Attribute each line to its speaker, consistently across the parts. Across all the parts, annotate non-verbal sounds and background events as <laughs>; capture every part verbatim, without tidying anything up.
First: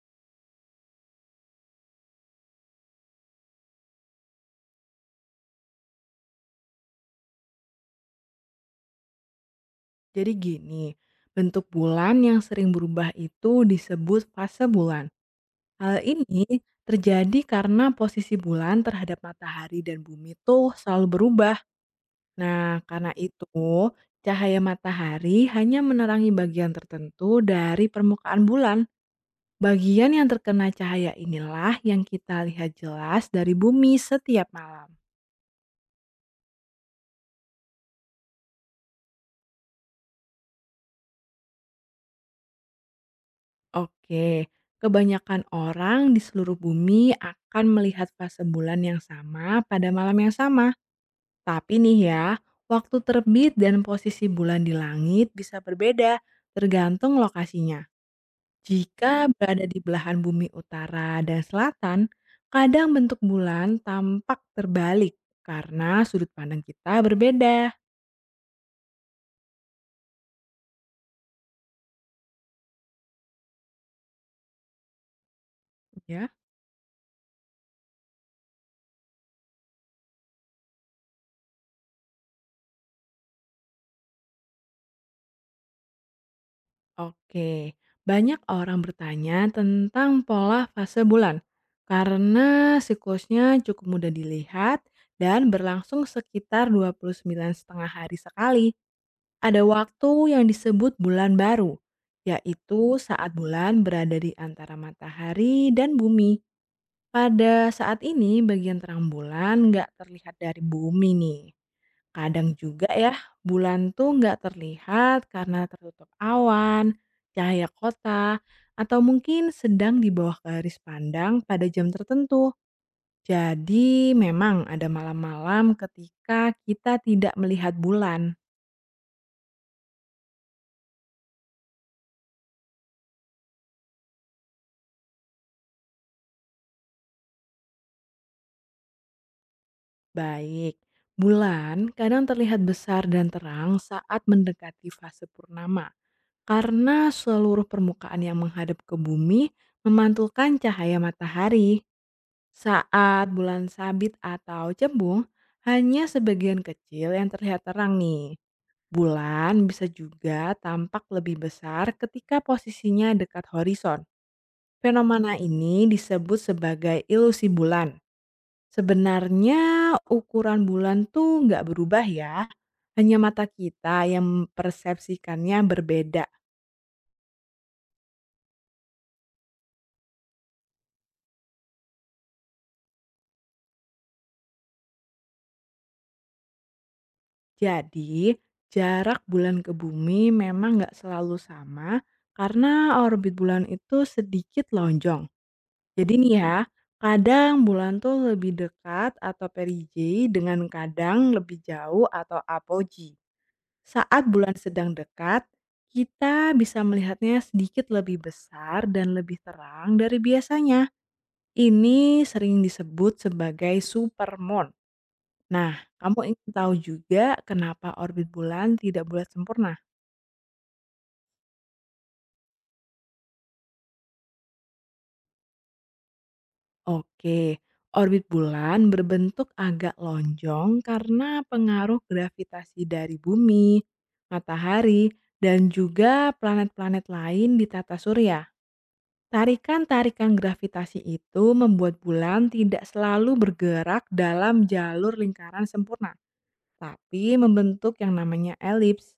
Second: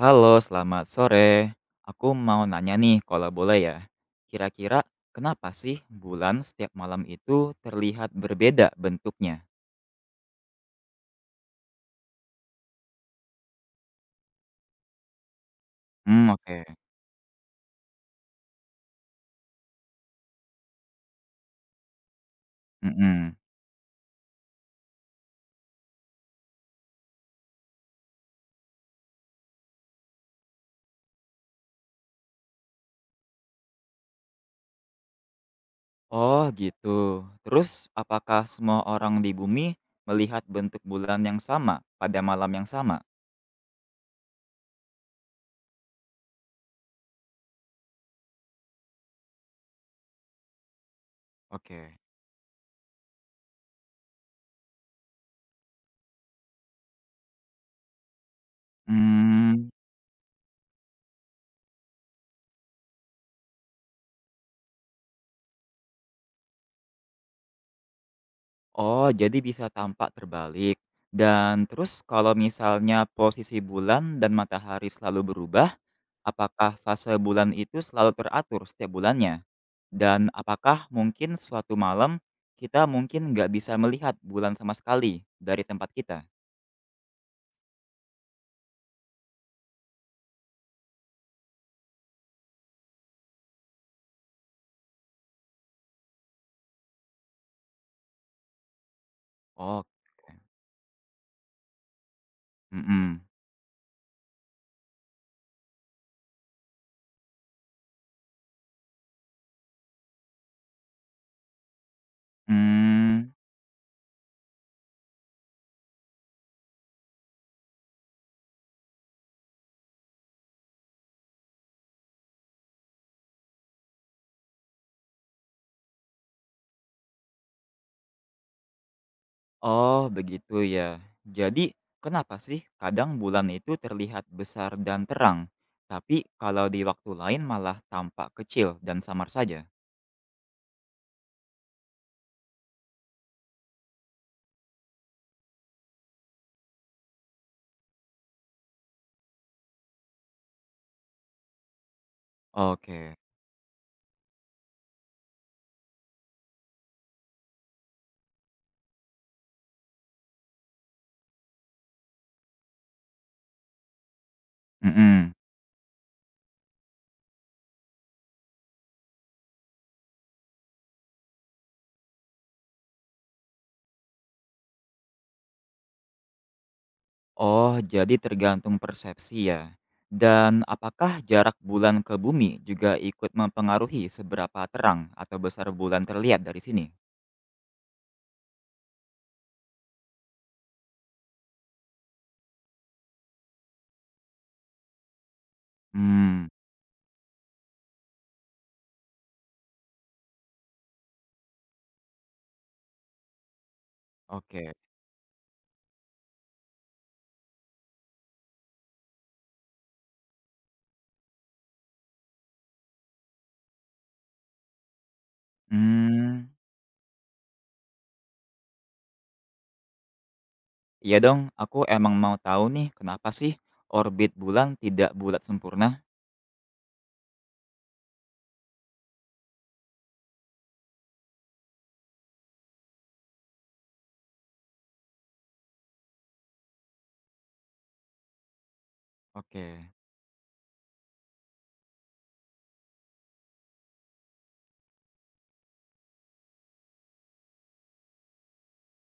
Speaker 1: Halo, selamat sore. Aku mau nanya nih kalau boleh ya. Kira-kira kenapa sih bulan setiap malam itu terlihat berbeda bentuknya?
Speaker 2: Jadi gini, bentuk bulan yang sering berubah itu disebut fase bulan. Hal
Speaker 1: Hmm,
Speaker 2: ini
Speaker 1: oke.
Speaker 2: terjadi karena posisi bulan terhadap matahari dan bumi tuh selalu berubah. Nah, karena
Speaker 1: Mhm.
Speaker 2: itu cahaya matahari hanya menerangi bagian tertentu dari permukaan bulan. Bagian yang terkena cahaya inilah yang kita lihat jelas dari bumi setiap malam.
Speaker 1: Oh, gitu. Terus apakah semua orang di bumi melihat bentuk bulan yang sama pada malam yang sama?
Speaker 2: Oke, kebanyakan orang di seluruh bumi akan melihat fase bulan yang sama pada malam yang sama. Tapi nih
Speaker 1: Oke.
Speaker 2: ya, waktu terbit dan posisi bulan di langit bisa berbeda tergantung lokasinya. Jika berada
Speaker 1: Hmm,
Speaker 2: di belahan bumi utara dan selatan, kadang bentuk bulan tampak terbalik karena sudut pandang kita berbeda,
Speaker 1: Oh, jadi bisa tampak terbalik. Dan terus kalau misalnya posisi bulan dan matahari selalu berubah,
Speaker 2: ya.
Speaker 1: apakah fase bulan itu selalu teratur setiap bulannya? Dan apakah mungkin suatu malam kita mungkin nggak bisa melihat bulan sama sekali dari tempat kita?
Speaker 2: Oke, banyak orang bertanya tentang pola fase bulan karena siklusnya cukup mudah dilihat dan berlangsung sekitar dua puluh sembilan setengah hari sekali. Ada
Speaker 1: Oh,
Speaker 2: waktu yang disebut bulan baru, yaitu
Speaker 1: mhm.
Speaker 2: saat bulan berada di antara matahari dan bumi. Pada saat ini bagian terang bulan nggak terlihat dari bumi nih. Kadang juga ya,
Speaker 1: hmm,
Speaker 2: bulan tuh nggak terlihat karena tertutup awan, cahaya kota, atau mungkin sedang di bawah garis pandang pada jam tertentu. Jadi memang ada malam-malam ketika kita tidak melihat bulan.
Speaker 1: oh begitu ya. Jadi kenapa sih kadang bulan itu terlihat besar dan terang, tapi kalau di waktu lain malah tampak kecil dan samar saja?
Speaker 2: Baik, bulan kadang terlihat besar dan terang saat mendekati fase purnama. Karena seluruh permukaan yang menghadap ke bumi memantulkan cahaya matahari.
Speaker 1: Oke,
Speaker 2: Saat bulan sabit atau cembung, hanya sebagian kecil yang terlihat terang nih. Bulan bisa juga tampak lebih besar ketika posisinya dekat horizon.
Speaker 1: mhm.
Speaker 2: Fenomena ini disebut sebagai ilusi bulan. Sebenarnya ukuran bulan tuh nggak berubah ya. Hanya mata kita yang mempersepsikannya berbeda.
Speaker 1: Oh, jadi tergantung persepsi ya. Dan apakah jarak bulan ke bumi juga ikut mempengaruhi seberapa terang atau besar bulan terlihat dari sini?
Speaker 2: Jadi, jarak bulan ke bumi memang nggak selalu sama karena orbit bulan itu sedikit lonjong. Jadi nih
Speaker 1: Hmm,
Speaker 2: ya, kadang bulan tuh lebih dekat atau perigee dengan kadang lebih jauh atau apogee. Saat bulan
Speaker 1: oke.
Speaker 2: sedang dekat, kita bisa melihatnya sedikit lebih besar dan lebih terang dari biasanya. Ini sering disebut sebagai supermoon. Nah, kamu ingin
Speaker 1: Hmm,
Speaker 2: tahu juga kenapa orbit bulan tidak bulat sempurna?
Speaker 1: iya dong, aku emang mau tahu nih kenapa sih orbit bulan tidak bulat sempurna?
Speaker 2: Oke, orbit bulan berbentuk agak lonjong karena pengaruh gravitasi dari bumi, matahari, dan juga planet-planet lain di tata surya.
Speaker 1: Oke.
Speaker 2: Tarikan-tarikan gravitasi itu membuat bulan tidak selalu bergerak dalam jalur lingkaran sempurna, tapi membentuk yang namanya elips.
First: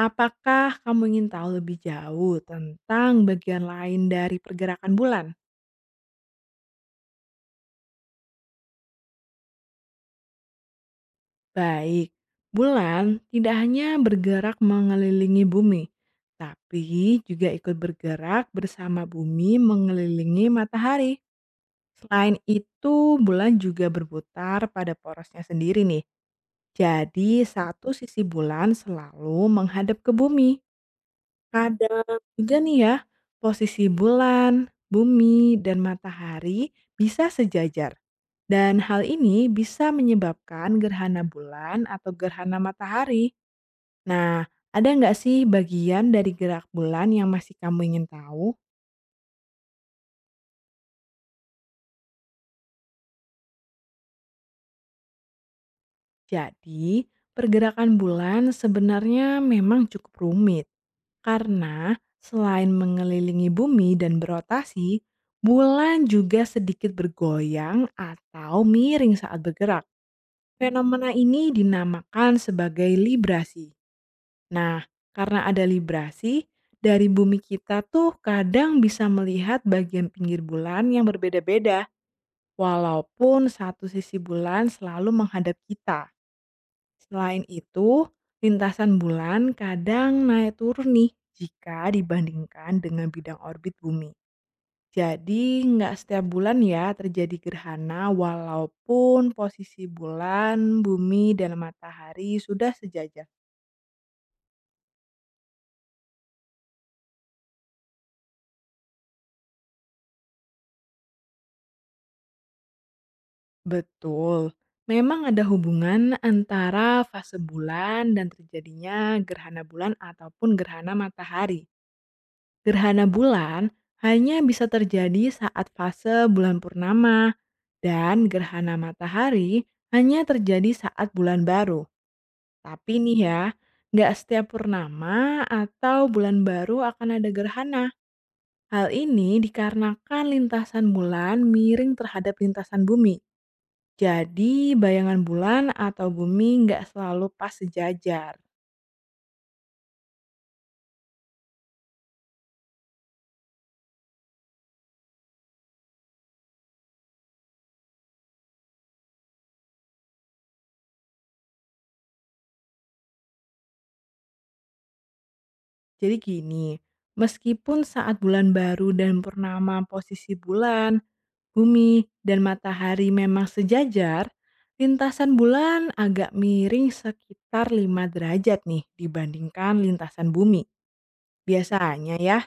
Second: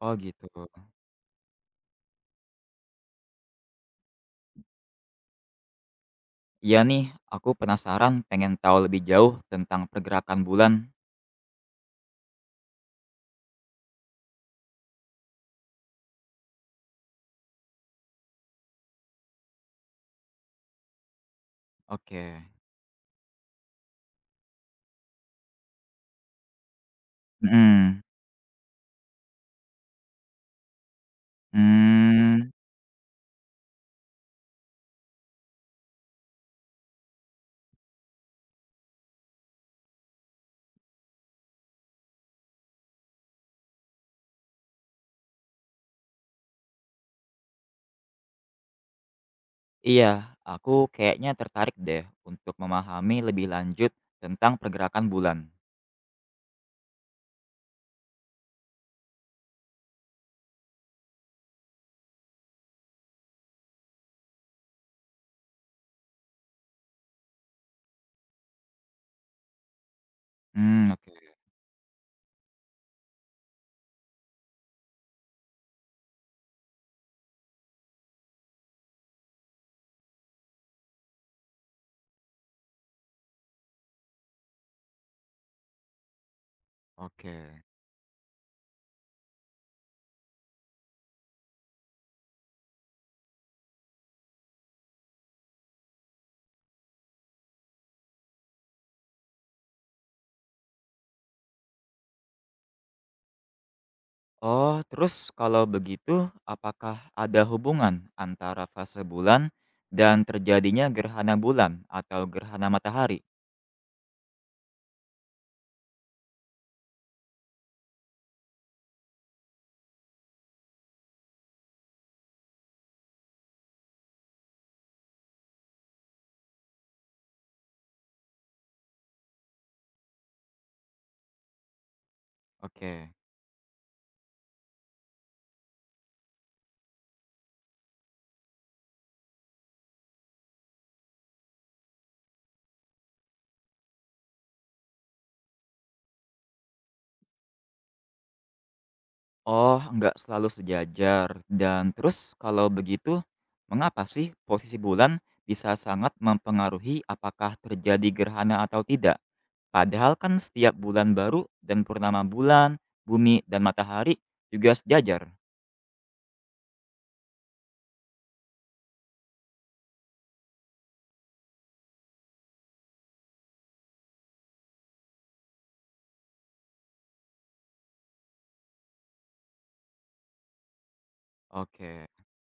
Speaker 1: Oh gitu.
Speaker 2: kamu ingin tahu lebih jauh tentang bagian lain dari pergerakan bulan?
Speaker 1: Iya nih, aku penasaran pengen tahu lebih jauh tentang pergerakan bulan.
Speaker 2: Baik, bulan tidak hanya bergerak mengelilingi bumi, tapi juga ikut bergerak bersama bumi mengelilingi matahari. Selain
Speaker 1: Oke.
Speaker 2: itu, bulan juga berputar pada porosnya sendiri nih. Jadi, satu
Speaker 1: Hmm.
Speaker 2: sisi bulan selalu menghadap ke bumi. Kadang
Speaker 1: Hmm.
Speaker 2: juga nih ya, posisi bulan, bumi, dan matahari bisa sejajar. Dan hal ini bisa menyebabkan gerhana bulan atau gerhana matahari. Nah, ada nggak sih bagian dari gerak bulan yang masih kamu ingin tahu?
Speaker 1: Iya, aku kayaknya tertarik deh untuk memahami lebih lanjut tentang pergerakan bulan.
Speaker 2: Jadi, pergerakan bulan sebenarnya memang cukup rumit. Karena selain mengelilingi bumi dan berotasi, bulan juga sedikit bergoyang atau miring saat bergerak.
Speaker 1: Hmm,
Speaker 2: Fenomena
Speaker 1: oke,
Speaker 2: ini dinamakan sebagai librasi. Nah, karena ada librasi, dari bumi kita tuh kadang bisa melihat bagian pinggir bulan yang berbeda-beda, walaupun satu sisi bulan selalu menghadap kita. Selain
Speaker 1: oke.
Speaker 2: itu, lintasan bulan kadang naik turun nih jika dibandingkan dengan bidang orbit bumi. Jadi nggak setiap bulan ya terjadi gerhana walaupun posisi bulan, bumi, dan matahari sudah sejajar.
Speaker 1: Oh, terus kalau begitu, apakah ada hubungan antara fase bulan dan terjadinya gerhana bulan atau gerhana matahari?
Speaker 2: Betul, memang ada hubungan antara fase bulan dan terjadinya gerhana bulan ataupun gerhana matahari. Gerhana bulan hanya bisa terjadi saat fase bulan purnama, dan gerhana matahari hanya terjadi saat bulan baru. Tapi
Speaker 1: Oke.
Speaker 2: nih ya, nggak setiap purnama atau bulan baru akan ada gerhana. Hal ini dikarenakan lintasan bulan miring terhadap lintasan bumi. Jadi bayangan bulan atau bumi nggak selalu pas sejajar.
Speaker 1: Oh, nggak selalu sejajar. Dan terus kalau begitu, mengapa sih posisi bulan bisa sangat mempengaruhi apakah terjadi gerhana atau tidak? Padahal kan setiap bulan baru dan purnama bulan, bumi, dan matahari juga sejajar.
Speaker 2: Jadi gini, meskipun saat bulan baru dan purnama posisi bulan, bumi, dan matahari memang sejajar, lintasan bulan agak miring sekitar lima derajat nih dibandingkan lintasan bumi.
Speaker 1: Oke,
Speaker 2: Biasanya ya,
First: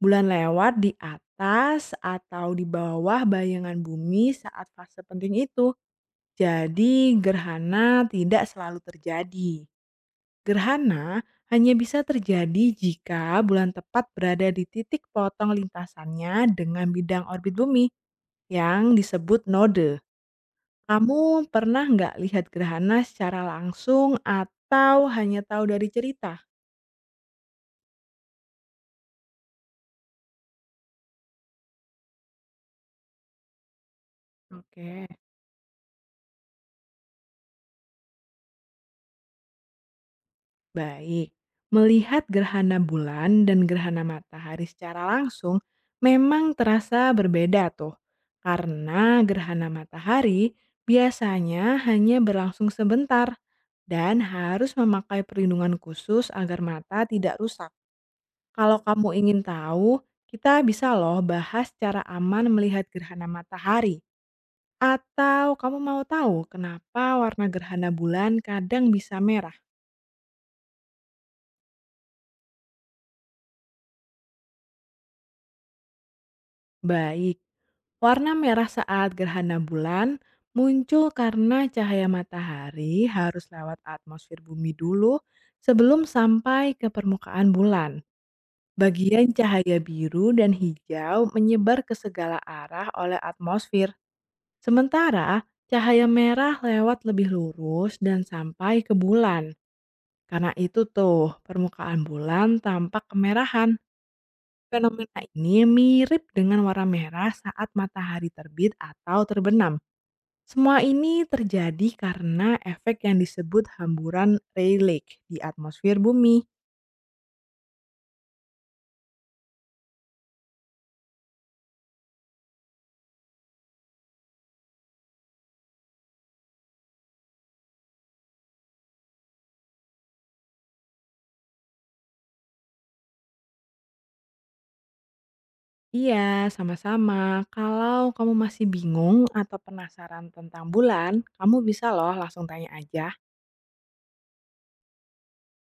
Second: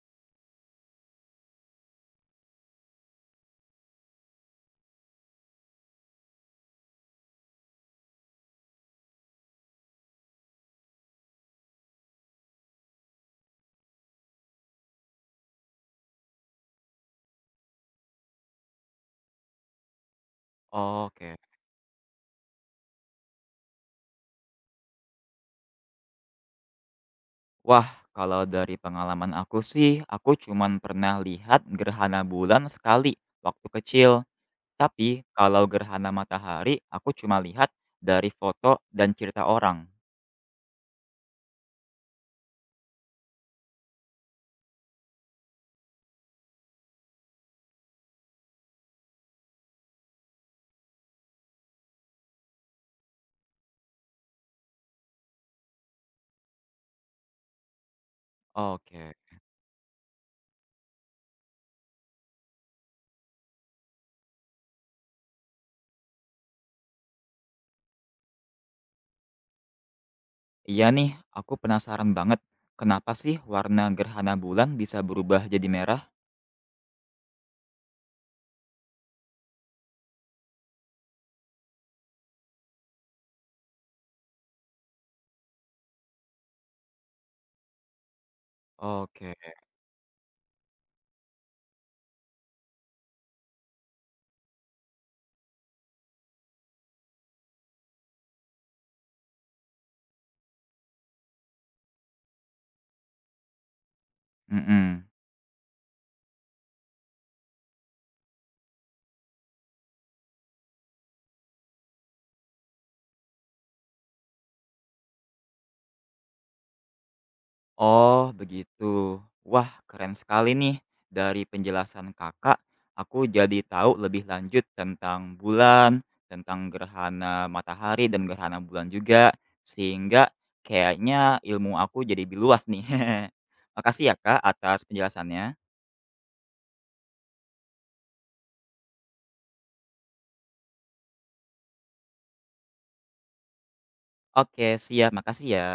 Speaker 2: bulan lewat di atas atau di bawah bayangan bumi saat fase penting itu. Jadi gerhana tidak selalu terjadi. Gerhana hanya bisa terjadi jika bulan tepat berada di titik potong lintasannya dengan bidang orbit bumi yang disebut node.
Speaker 1: oke.
Speaker 2: Kamu pernah nggak lihat gerhana secara langsung atau hanya tahu dari cerita?
Speaker 1: Wah, kalau dari pengalaman aku sih, aku cuman pernah lihat gerhana bulan sekali waktu kecil.
Speaker 2: Oke.
Speaker 1: Tapi kalau gerhana matahari, aku cuma lihat dari foto dan cerita orang.
Speaker 2: Baik, melihat gerhana bulan dan gerhana matahari secara langsung memang terasa berbeda tuh. Karena gerhana matahari biasanya hanya berlangsung sebentar dan harus memakai perlindungan khusus agar mata tidak rusak. Kalau kamu
Speaker 1: Oke.
Speaker 2: ingin tahu, kita bisa loh bahas cara aman melihat gerhana matahari. Atau kamu mau tahu kenapa warna gerhana bulan kadang bisa merah?
Speaker 1: Iya nih, aku penasaran banget. Kenapa sih warna gerhana bulan bisa berubah jadi merah?
Speaker 2: Baik, warna merah saat gerhana bulan muncul karena cahaya matahari harus lewat atmosfer bumi dulu sebelum sampai ke permukaan bulan. Bagian
Speaker 1: Oke.
Speaker 2: cahaya biru dan hijau menyebar ke segala arah oleh atmosfer. Sementara cahaya merah lewat lebih lurus dan sampai ke bulan. Karena itu tuh, permukaan bulan tampak kemerahan.
Speaker 1: Mhm.
Speaker 2: Fenomena ini mirip dengan warna merah saat matahari terbit atau terbenam. Semua ini terjadi karena efek yang disebut hamburan Rayleigh di atmosfer bumi.
Speaker 1: Oh, begitu. Wah, keren sekali nih. Dari penjelasan Kakak, aku jadi tahu lebih lanjut tentang bulan, tentang gerhana matahari dan gerhana bulan juga. Sehingga kayaknya ilmu aku jadi lebih luas nih. <laughs> Makasih ya, Kak, atas penjelasannya.
Speaker 2: Iya, sama-sama. Kalau kamu masih bingung atau penasaran tentang bulan, kamu bisa loh langsung tanya aja
Speaker 1: Oke, siap. Makasih ya.